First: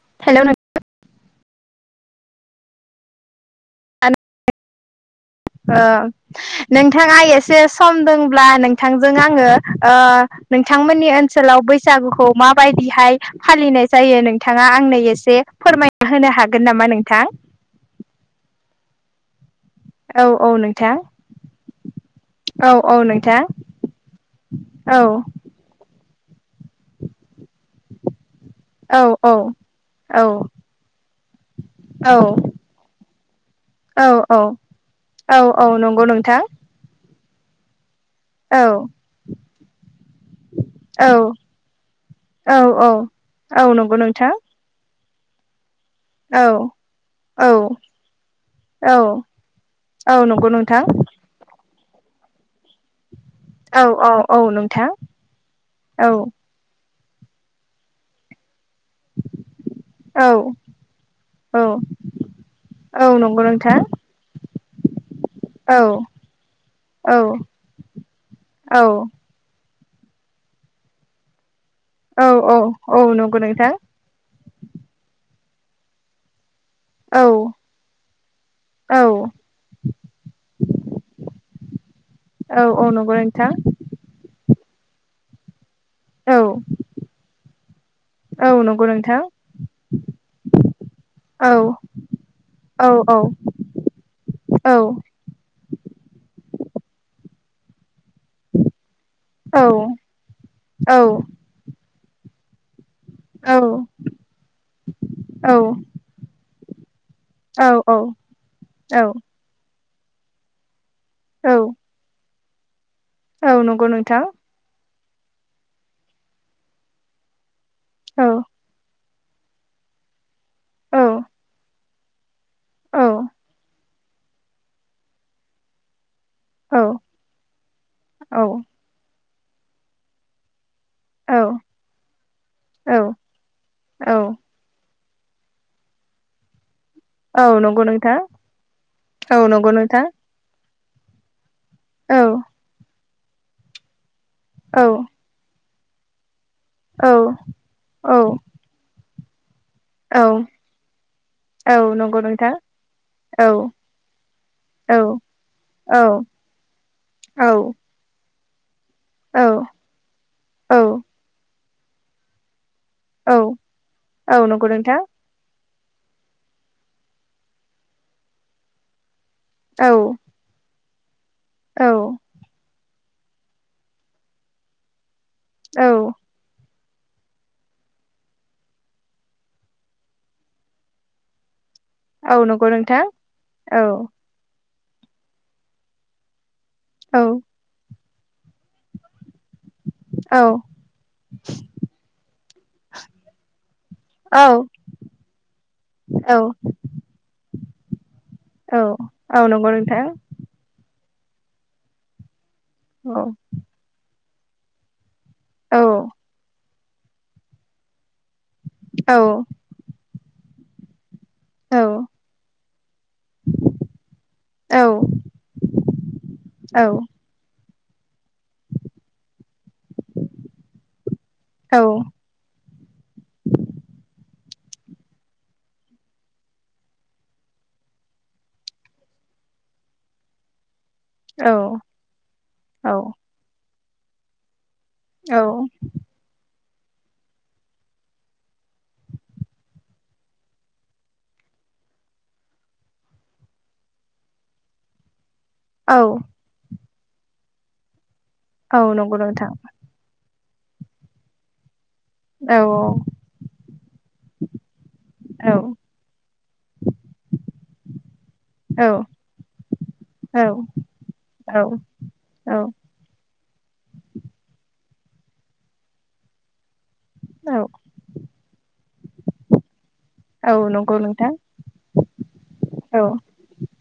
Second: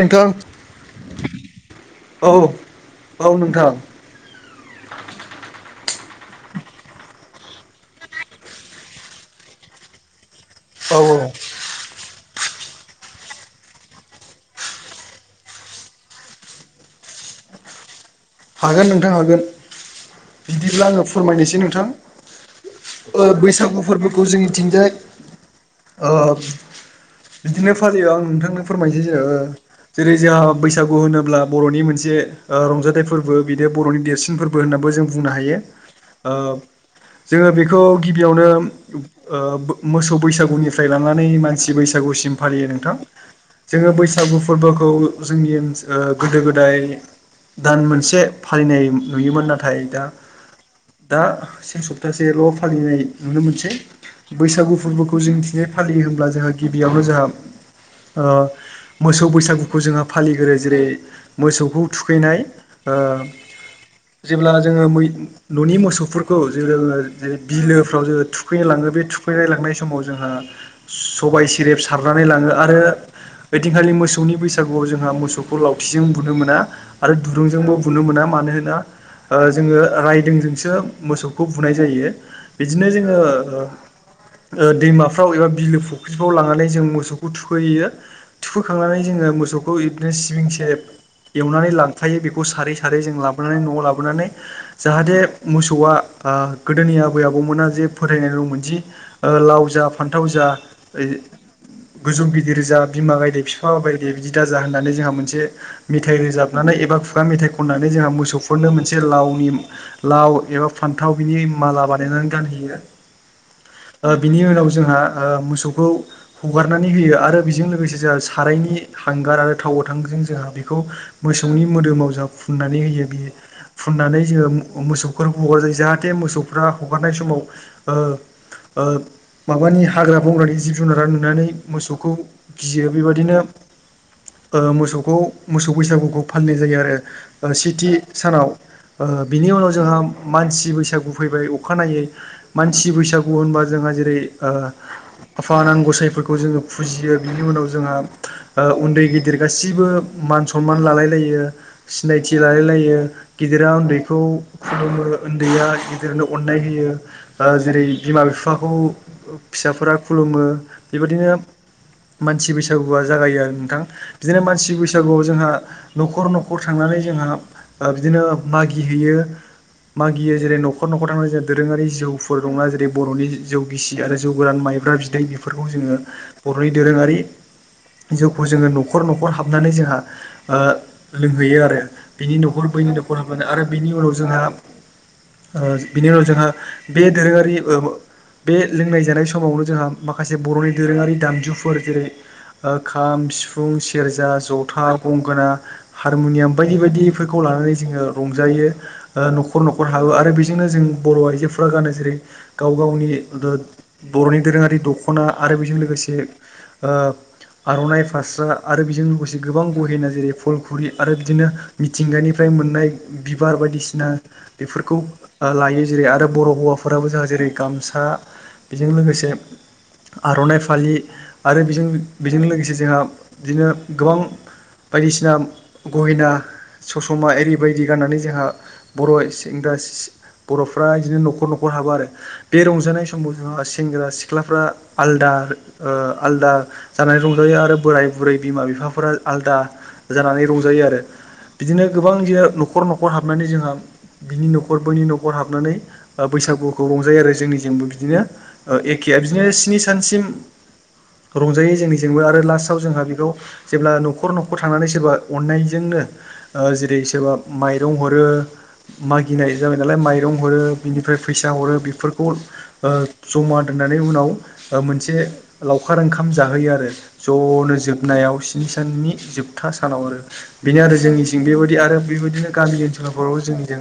Bentham hello औ औ नोंथां ओ नोंथाङा एसे सम दंब्ला नोंथांजों आङो ओ नोंथांमोननि औ ओनसोलाव बैसागुखौ मा बायदिहाय फालिनाय जायो नोंथाङा आंनो एसे फोरमायना होनो हागोन नामा नोंथां? [inaudible] हागोन नोंथां हागोन औ औ बिदिब्ला नोंथां आङो फोरमायनोसै नोंथां। औ औ नोंथां बैसागु फोरबोखौ जोंनिथिंजाय औ ओ बिदिनो फालियो आं नोंथां नो औ फोरमायनोसै ओ औ जेरै औ जोंहा बैसागु होनोब्ला बर'नि मोनसे रंजाथाइ फोरबो। फोरबो बिदि बर'नि औ देरसिन फोरबो होन्नाबो जों बुंनो औ हायो औ नंगौ ओ नोंथां जोङो बेखौ गिबियावनो औ ओ मोसौ बैसागुनिफ्राय औ लानानै मानसि बैसागुसिम फालियो औ नोंथां। औ औ जोङो नंगौ बैसागु नोंथां फोरबोखौ जोंनि ओ गोदो औ गोदाय औ दान मोनसे से फालिनाय औ नुयोमोन नाथाय दा औ नंगौ नोंथां दा से सप्तासेल' फालिनाय जायो। नुनो मोनसे औ औ औ बैसागु नोंथां फोरबोखौ जोंनिथिंजाय फालियो औ होनोब्ला जोंहा गिबि गिबियावनो जोंहा ओ मोसौ बैसागुखौ जोंहा औ फालिग्रोयो जेरै औ मोसौखौ थुखैनाय औ ओ नंगौ नोंथां। जेब्ला जोङो न'नि औ मोसौफोरखौ जो औ बिलोफ्राव जो थुखैनो लाङो बे औ थुखैनाय लांनाय समाव जोंहा सबाइ सेरेब सारनानै औ लाङो औ आरो औ नंगौ नोंथां ओइदिनखालि मोसौनि बैसागुआव जोंहा मोसौखौ खौ लावथिजों बुनो मोना औ नुनो मोना मानोना औ ओ जोङो रायदोंजोंसो मोसौखौ बुनाय जायो औ औ बिदिनो नंगौ जोङो नोंथां ओ दैमाफ्राव एबा बिलो औ फुख्रिफ्राव लांनानै जों मोसौखौ थुखैहैयो औ नंगौ थुखोखांनानै नोंथां जोङो मोसौखौ बिदिनो सिबिं सेरेब औ एवनानै लांखायो बेखौ सारै औ सारै औ जों लाबोनानै न'आव लाबोनानै औ जाहाथे मोसौआ गोदोनि ओ आबै आबौ आबौमोना जे फोथायनाय दंमोन जि औ लाव जा फान्थाव जा औ गोजौ गिदिरजा बिमा गायदे औ बिफा गायदे बिदि दाजा होननानै जोंहा मोनसे मेथाइ रोजाब रोजाबनानै एबा खुगा मेथाइ औ औ खननानै जोंहा मोसौफोरनो मोनसे लावनि लाव एबा फान्थाव बिनि माला बानायनानै गानहैयो औ नंगौ ओ नोंथां बिनि उनाव जोंहा मोसौखौ हगारनानै होयो आरो बेजों लोगोसे जोंहा औ सारायनि हांगार आरो थाव गोथांजों जोंहा बेखौ औ मोसौनि मोदोमाव फुनानै औ होयो फुनानै जोङो मोसौफोर हगारजायो जा जाहाथे मोसौफ्रा औ हगारनाय समाव ओ औ ओ माबानि हाग्रा बंग्रानि जिब जुनारा नुनानै मोसौखौ गियो बेबायदिनो औ ओ मोसौ खौ मोसौ बैसागुखौ फालिनाय जायो आरो। औ नंगौ सेथि नोंथां सानाव ओ औ बिनि उनाव नंगौ जोंहा नोंथां मानसि बैसागु फैबाय अखानायै औ मानसि बैसागु होनबा जोंहा जेरै ओ औ आफा आनान गसाइफोरखौ जोङो औ फुजियो बिनि उनाव जोंहा औ ओ उन्दै गिदिर गासिबो औ मान सनमान लालाय लायो। औ नंगौ सिनायथि नोंथां लालाय लायो औ गिदिरा उन्दैखौ औ खुलुमो उन्दैया औ गिदिरनो अननाय होयो। औ जेरै बिमा बिफा औ फिसाफोरा खुलुमो औ बेबायदिनो मानसि बैसागु बैसागुआ जागायो आरो औ नोंथां बिदिनो औ नंगौ मानसि नोंथां बैसागुआव जोंहा न'खर न न'खर थांनानै जोंहा बिदिनो मागिहैयो औ मागियो जेरै न'खर नखर -न'खर थांनानै जों दोरोङारि औ जौफोर दंना। जेरै बर'नि जौ गिसि आरो जौ गोरान माइब्रा बिदै बेफोरखौ जोङो औ बर'नि दोरोङारि जिउखौ जोङो न'खर -न'खर हाबनानै जोंहा ओ लोंहैयो आरो। औ बिनि न'खर नंगौ बैनि नोंथां न'खर हाबनानै आरो औ बिनि उनाव जोंहा ओ बिनि उनाव जोंहा बे औ दोरोङारि ओ बे लोंनाय जानाय समावनो जोंहा माखासे औ बर'नि दोरोङारि दामजुफोर जेरै ओ खाम, सिफुं, सेरजा, जथा, गंगोना औ हारमुनियाम बायदि बायदिफोरखौ लानानै जोङो रंजायो। औ ओ औ न'खर- नंगौ न'खर नोंथां हाबो आरो बेजोंनो जों बर' आइजोफोरा गानो जेरै गाव -गावनि औ दो- बर'नि दोरोङारि दख'ना। दखना आरो औ बेजों लोगोसे ओ आर'नाइ। फास्रा आरो बेजों औ लोगोसे गोबां गहेना जेरै फलखुरि आरो बिदिनो औ मिथिंगानिफ्राय मोननाय बिबार बायदिसिना बेफोरखौ लायो। जेरै आरो बर' हौवाफोराबो जों जेरै गामसा बेजों लोगोसे आर'नाइ फालि आरो औ बेजों -बेजों लोगोसे जोंहा बिदिनो गोबां बायदिसिना गहेना ससमा एरि बायदि गाननानै जोंहा बर' सेंग्रा सि- बर' [unintelligible] बिदिनो न'खर- औ न'खर हाबो आरो। बे रंजानाय समाव जोंहा सेंग्रा सिख्लाफ्रा आलदा ओ आलदा जानानै रंजायो आरो बोराय -बुरै, बिमा- बिफाफोरा आलदा जानानै रंजायो। [unintelligible] आरो बिदिनो गोबां न'खर- न'खर हाबनानै जोंहा बिनि न'खर बैनि न'खर नखर हाबनानै ओ बैसागुखौ रंजायो आरो जोंनिजोंबो बिदिनो। औ नंगौ एखे बिदिनो नोंथां स्नि सानसिम रंजायो जोंनि जोंबो आरो औ लास्टाव जोंहा बेखौ जेब्ला न'खर न'खर थांनानै सोरबा औ अननायजोंनो जेरै सोरबा माइरं हरो। औ मागिनाय जाबाय नालाय माइरं हरो बिनिफ्राय फैसा हरो औ बेफोरखौ ओ जमा [unintelligible] होननानै उनाव मोनसे लावखार ओंखाम जाहोयो आरो। ज'नो औ जोबनायाव स्नि साननि जोबथा सानाव आरो। नंगौ बेनो आरो नोंथां जोंनिथिं बेबायदि आरो बेबायदिनो गामि औ ओनसोलफोराव जोंनिजों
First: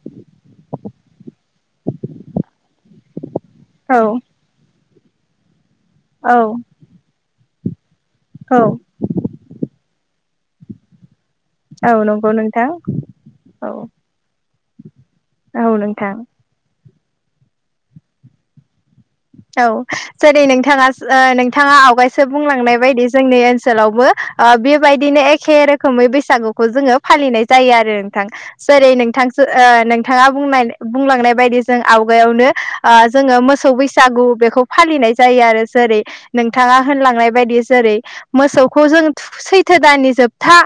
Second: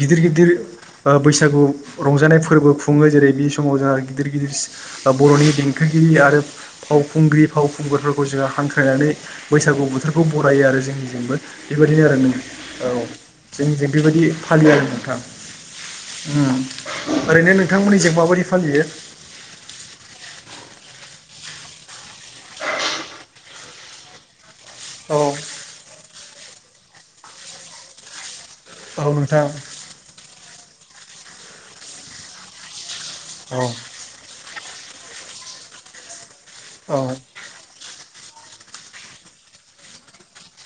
गिदिर- गिदिर ओ बैसागु रंजानाय फोरबोखौ खुङो जेरै बे समाव जोंहा औ गिदिर -गिदिर बर'नि देंखोगिरि आरो औ फावखुंग्रि फाव खंगुरफोरखौ जोङो हांख्रायनानै बैसागु बोथोरखौ बरायो आरो जोंनि जोंबो औ बेबायदिनो आरो नंगौ नों नोंथां औ औ जोंनिजों बेबायदि फालियो आरो नोंथां। औ नोंथां ओम ओरैनो नोंथांमोननिजों माबायदि फालियो? औ जेरै नोंथाङा -नोंथाङा ओ आवगायसो बुंलांनाय बायदि जोंनि ओनसोलावबो औ बेबायदिनो एखे रोखोमै बैसागुखौ जोङो फालिनाय जायो आरो नोंथां। जेरै औ नोंथां नोंथांसो नोंथाङा बुं- बुंलांनाय बायदि जों आवगायावनो ओ जोङो औ मोसौ बैसागु बेखौ फालिनाय जायो आरो जेरै नोंथाङा औ होनलांनाय बायदि जेरै मोसौखौ जों थु-सैथो दाननि जोबथा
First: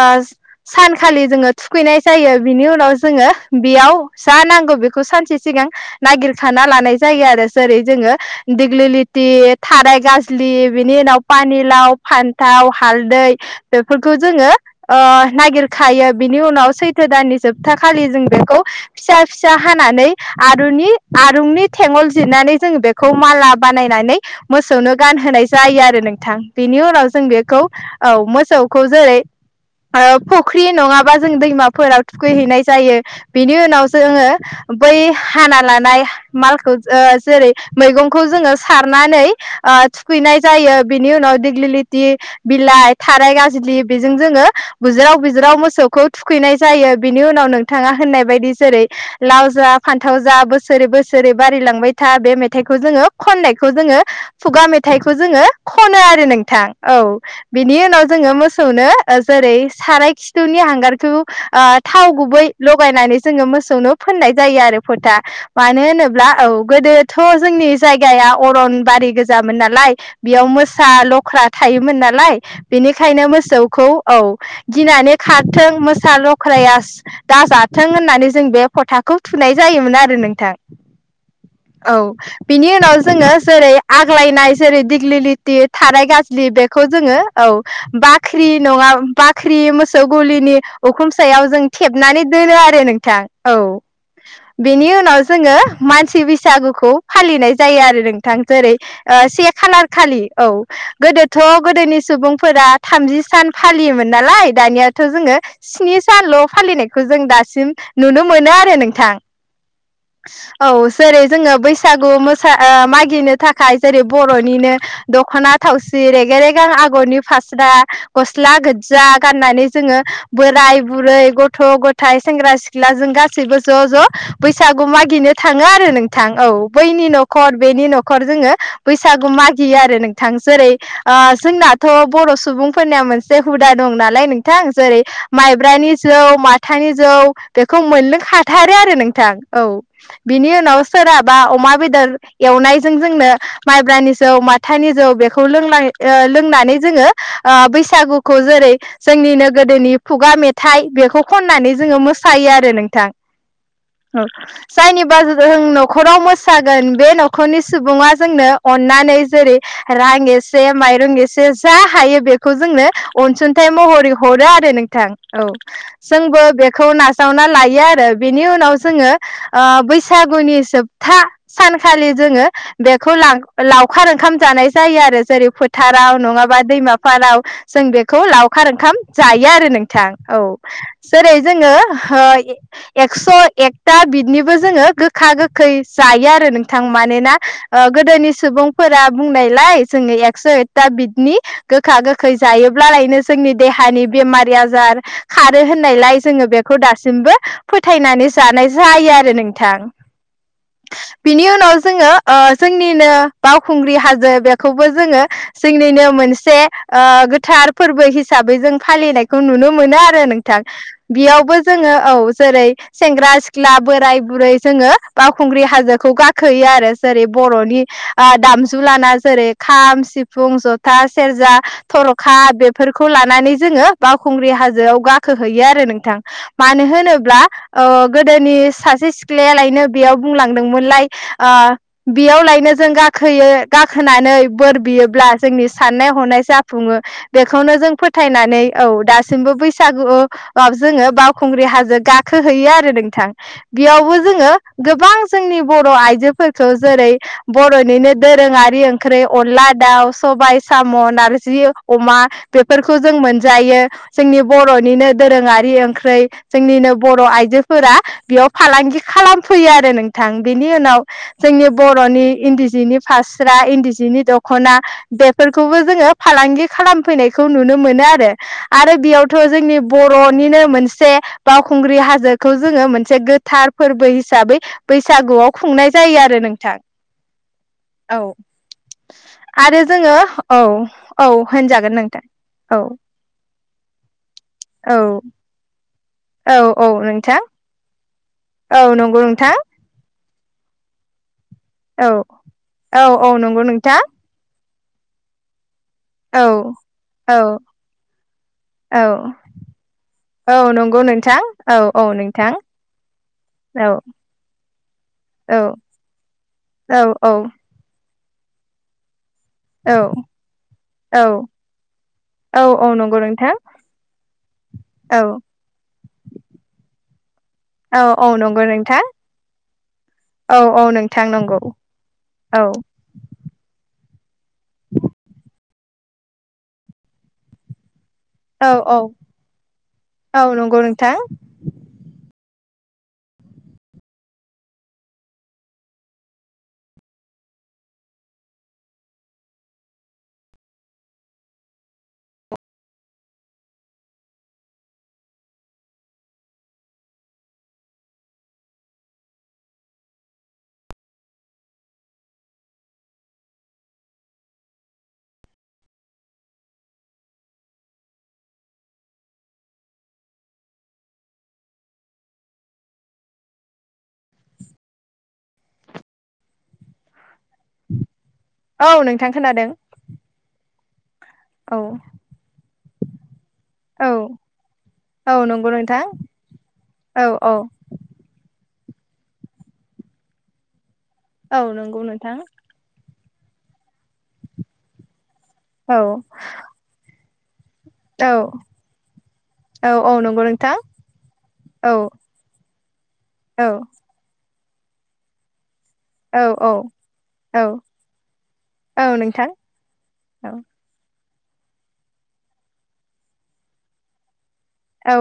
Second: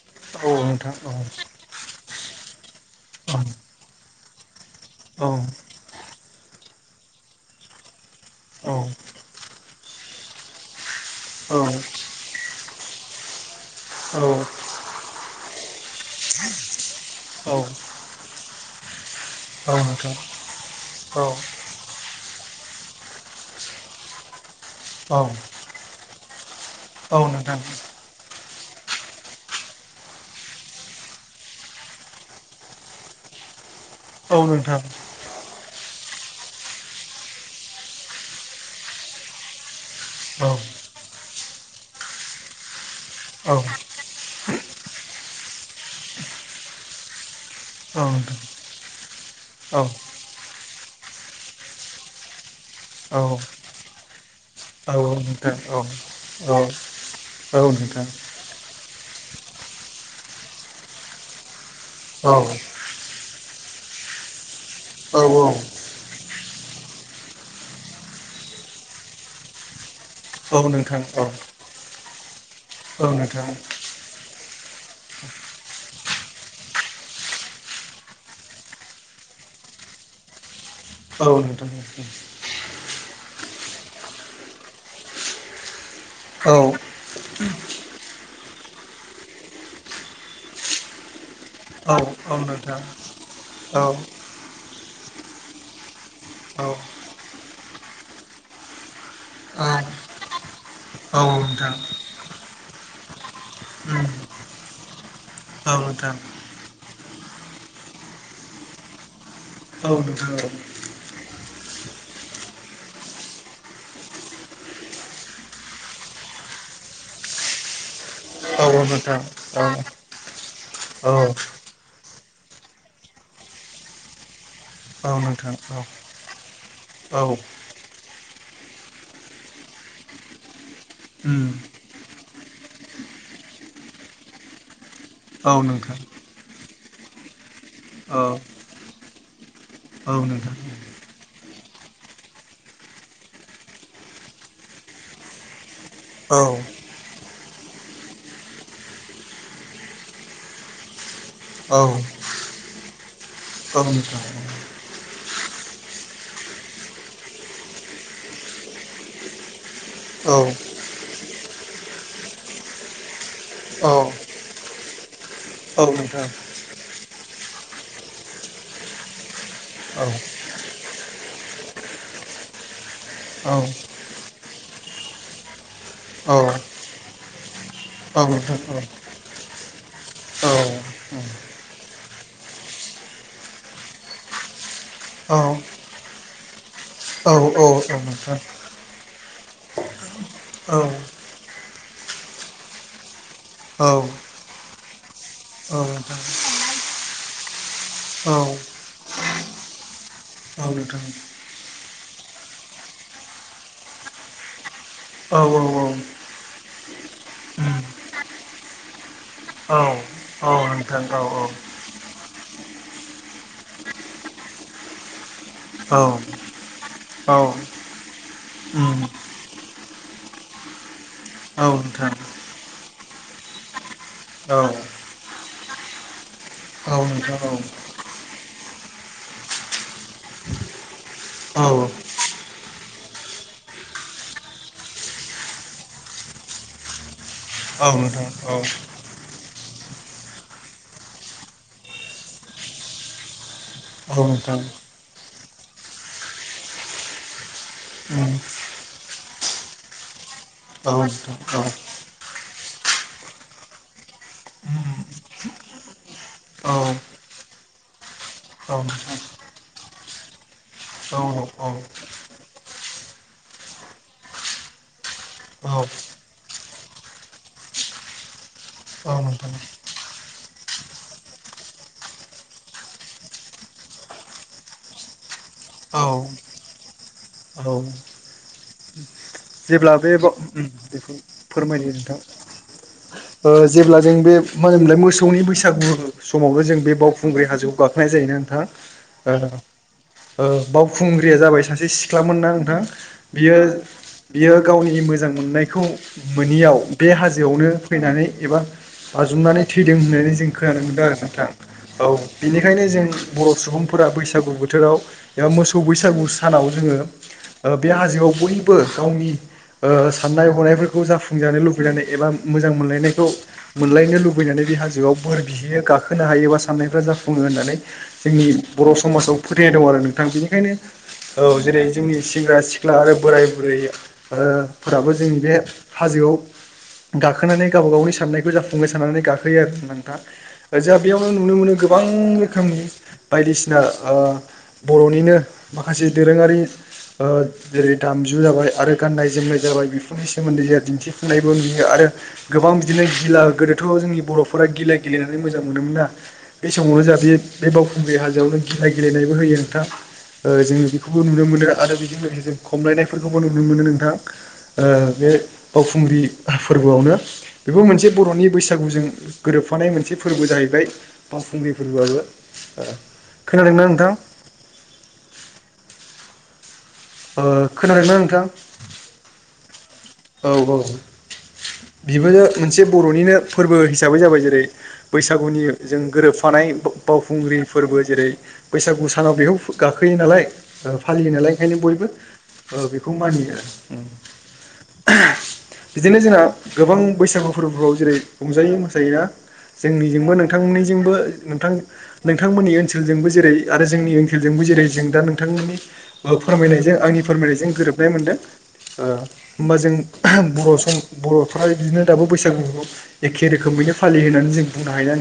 ओ औ नोंथां औ सानखालि जोङो थुखैनाय जायो। बिनि उनाव जोङो बेयाव जा नांगौ [unintelligible] बे औ सानसे सिगां नागिरखाना लानाय जायो आरो। जेरै जोङो दिगलि औ लिति थाराय गाज्लि बिनि उनाव पानिलाव, फान्थाव, हालदै बेफोरखौ जोङो ओ नागिरखायो बिनि उनाव सैथो दाननि जोबथा खालि जों बेखौ फिसा- फिसा हानानै नोंथां आरुनि- औ आरुंनि थेंगलजों जोङो बेखौ माला बानायनानै मोसौनो औ गानहोनाय जायो आरो नोंथां। बेनि उनाव औ जों नोंथां बेखौ, औ मोसौ [unintelligible] जेरै फुख्रि नङाबा जों दैमाफोराव थुखैहैनाय जायो। बिनि उनाव जोङो औ नोंथां बै हाना लानाय मालखौ ओ जेरै मैगंखौ जोङो सारनानै ओ थुखैनाय औ जायो। बिनि उनाव दिगिलिटि बिलाइ थाराय औ नोंथां गाजलि बेजों जोङो बुज्राव बज्राव मोसौखौ थुखैनाय जायो बेनि उनाव नो नोथाङा होननाय बायदि जेरै लाव जा औ फान्थाव जा बोसोरै बोसोरै बारिलांबाय था बे मेथाइ मेथाइखौ जोङो औ खननायखौ जोङो खुगा औ मेथाइखौ जोङो नोंथां औ खनो आरो औ नोंथां औ औ बिनि नोंथां उनाव जोङो मोसौनो जेरै साराय खि थौनि हांगारखौ ओ थाव औ गुबै लगायनानै जोङो मोसौनो फोननाय जायो आरो फोथा औ मानो होनोब्ला औ गोदोथ' जोंनि जायगाया अरन बारि गोजामोन नालाय बेयाव मोसा नोंथां औ लख्रा थायोमोन नालाय औ बेनिखायनो नोंथां मोसौखौ औ गिनानै खारथों मो सा लख्राया दाजाथों होननानै जों बे फथाखौ थुनाय जायोमोन आरो नोंथां औ नोंथां औ नोंथां औ औ बिनि उनाव जोङो जेरै आग्लायनाय जेरै दिग्लि लिथि थाराय गाज्रि बेखौ जोङो औ बा ख्रि नङा बाख्रि मोसौ गलिनि उखुम सायाव जों औ थेबनानै दोनो नोंथां आरो औ नोंथां औ नोंथां बेनि उनाव जोङो मान सिबैसागुखौ औ फालिनाय जायो आरो नोंथां जेरै ओ से खालार खालि औ औ गोदोथ' नोंथां औ नोंथां औ नोंथां औ नोंथां औ गोदोनि सुबुंफोरा थामजि सान फालियोमोन नालाय दानियाथ' जोङो स्नि साल' फालिनायखौ जों दा सिम नुनो मोनो आरो नोंथां औ नोंथां औ जेरै जोङो बैसागु मोसा मागिनो थाखाय जेरै बर'निनो दख'ना थावसि रेगे-रेगां आगरनि फासरा गस्ला गोदजा गाननानै जोङो बोराय बुरै गथ'-गथाय सेंग्रा सिख्लाजों गासैबो ज' ज' बैसागु मागिनो थाङो आरो नोंथां औ बैनि न'खर बेनि न'खर जोङो बैसागु मागियो आरो नोंथां जेरै ओ जोंनाथ' बर' सुबुंफोरनिया मोनसे हुदा दं नालाय नोंथां जेरै माइब्रानि जौ मा थानि जौ बेखौ मोनलनोखाथारो आरो नोंथां औ बिनि उनाव सोरहाबा अमा बेदर एवनायजों जोंनो माइब्रानि जौ माथानि जौ बेखौ लोंनाय ओ लोंनानै जोङो ओ बैसागुखौ जेरै जोंनिनो गोदोनि खुगा मेथाइ बेखौ खननानै जोङो मोसायो आरो नोंथां औ जायनि बा जों न'खराव मोसागोन बे न'खरनि सुबुङा जोंनो अन्नानै जेरै रांगेसे माइरं एसे जा हायो बेखौ जोंनो अनसुंथाइ महरै हरो आरो नोंथां औ जोंबो बेखौ नाजावना लायो आरो बेनि उनाव जोङो ओ बै औ बैसागुनि जोबथा सानखालि जोङो बेखौ औ नोंथां औ नोंथां औ नोंथां औ नोंथां औ नोंथां औ नोंथां औ नोंथां औ नोंथां औ नोंथां औ नोंथां औ नोंथां औ लां-लावखार ओंखाम जानाय जायो आ रो जेरै फोथाराव नङाबा दैमाफाराव जों बेखौ लावखार ओंखाम जायो आरो नोंथां औ जेरै जोङो ओ एक्स' एकथा बिदनिबो जोङो गोखा-गोखै जायो आरो नोंथां मानोना ओ गोदोनि सुबुंफोरा बुंनायलाय जोङो एकस' एथा बिदनि गोखा गोखै जायोब्लालायनो जोंनि देहानि बेमारि आजार खारो होननायलाय जोङो बेखौ दासिमबो फोथायनानै औ जानाय जायो आरो नोंथां बिनि उनाव जोङो जोंनिनो बावखुंग्रि हाजो बे खौबो जोङो जोंनिनो मोन से ओ गोथार फोरबो हिसाबै जों फालिनायखौ नुनो मोनो आरो नोंथां बेयाव बो जोंङो औ जेरै सेंग्रा सिखला बोराय बुरै जोङो बावखुंग्रि हाजोखौ गाखोयो आरो जेरै बर'नि नोंथां ओ दामजु लाना जेरै खाम सिफुं जथा सेरजा थर'खा बेफोरखौ लानानै जोङो बावखुंग्रि हा जोआव गाखोहयो आरो नोंथां मानो होनोब्ला ओ गोदोनि सासे सिखलाया लायनो बेयाव बुंलांदोंमोनलाय ओ बेयावलायनो जों गाखोयो गाखोनानै बोर बियोब्ला जोंनि साननाय हनाय जाफुङो बेखौनो जों फोथायनानै औ दा सिमबो बैसागुआव जोङो बावखुंग्रि हाजो गाखोहैयो आरो नोंथां बेयावबो जोङो गोबां जोंनि बर' आइजोफोरखौ जेरै बर'निनो दोरोङारि ओंख्रि अनला दाउ सबाय साम' नारजि अमा बेफोरखौ जों मोनजायो जोंनि बर'निनो दोरोङारि ओंख्रै जोंनिनो बर' आइजोफोरा बेयाव फालांगि खालामफैयो आरो नोंथां बेनि उनाव जोंनि बर'नि इन्दि जिनि फास्रा इन्दि नि दख'ना बेफोरखौबो जोङो फालांगि खालामफैनायखौ नुनो मोनो आरो। आरो बेयावथ' जोंनि बर'निनो मोनसे बावखुंग्रि हाजोखौ जोङो मोनसे गोथार फोरबो हिसाबै बैसागुआव खुंनाय जायो आरो नोंथां औ आरो जेब्ला बे जोङो औ बेखौ औ फोरमायो होनजागोन नोंथां औ ओ जेब्ला जों बे मा होनोमोनलाय औ मोसौनि बैसागु समावनो औ जों औ बे नोंथां बावखुंग्रि हाजोआव गाखो जायोना औ नंगौ नोथां नोंथां ओ बावखुंग्रिया जाबाय सासे औ सिख्लामोनना नोंथां। औ औ बियो नंगौ नोंथां बियो गावनि मोजां मोननायखौ औ मोनोनियाव बे औ हाजोआवनो फैनानै एबा औ बाजुमनानै थैदों होननानै जों खोनानो मोनदों आरो नोंथां। औ बेनिखायनो जों बर' सुबुं औ फोरा बैसागु बोथोराव एबा औ मोसौ बैसागु सानाव औ जोङो बे होआव बयबो गावनि ओ औ साननाय हनायफोरखौ औ जाफुंजानो लुबैनानै एबा औ मोजां औ नंगौ मोनलायनायखौ नोंथां मोनलायनो लुबै नानै बे हाजोआव औ बोरबिहैयो गाखोनो हायो बा सान्नाय फोरा जाफु ङो होननानै औ औ जोंनि नंगौ बर' नोंथां समाजाव फोथायनाय दं आरो नोंथां। औ बेनिखायनो नोंथां औ नंगौ जेरै- जोंनि सेंग्रा औ सिख्ला आरो बोराय बुरै ओ फोराबो जोंनि बे हाजोआव गाखोनानै गाव गावनि साननायखौ औ जाफुंगोन औ साननानै गाखोयो आरो नोंथाङा औ नंगौ जोंहा नोंथां बेयावनो नुनो मोनो गोबां रोखोमनि बायदिसिना ओ बर'निनो माखासे दोरोङारि ओ जेरै - दामजु जाबाय आरो गाननाय जोमनाय जाबाय बेफोरनि सोमोन्दै जोंहा दिन्थिफुंनायबो नुयो आरो गोबां बिदिनो गिला गोदो बाथौ आव जोंनि बर'फोरा गिला गेलेनानै मोजां मोनोमोन ना बे समावनो जाह बे बावखुंग्रि हाजोआवनो गि गेलेनायबो होयो नोंथां जों बेखौबो नुनो मोनो आरो बेजों जों खमलायनायफोरखौ बो नुनो मोनो नोंथां ओ बे बावखुंग्रि फोरबोआवनो बेबो मोनसे बर'नि बैसागुजों गोरोब फानाय मोनसे फोरबो जाहैबाय बावखुंग्रि फोरबोआआबो खोनादोंना नोंथां [inaudible] खोनादों ना नोंथां? औ नोंथां खोनादों। औ बिबोनो मोनसे बर'निनो फोरबो औ हिसाबै जाबाय जेरै औ बैसागुनि नंगौ जों नोंथां गोरोबफानाय औ औ बावखुंग्रि फोरबो जेरै बैसागु सानाव बेखौ गाखोयो नालाय फालियो नालाय ओंखायनो बयबो थां ओ बेखौ माजियो। [unintelligible] औ बिदिनो जोंना गोबां बैसागु फोरबोफोराव जेरै- औ रंजायो मोसायो ना औ औ जोंनिजोंबो नंगौ नोंथां नोंथांमोननिजोंबो औ औ नोंथांमोननि ओन सोलजोंबो जेरै आरो जोंनि ओनसोलजोंबो जेरै जों दा नोंथांमोननि औ औ फोरमायनायजों आंनि फोरमायनायजों गोरोबनाय मोनदों औ नोंथां होमबा जों औ बर' सम बर'फ्रा बिदिनो दाबो बैसागु एखे रोखोमैनो फालियो होननानै जों बुंनो हायो औ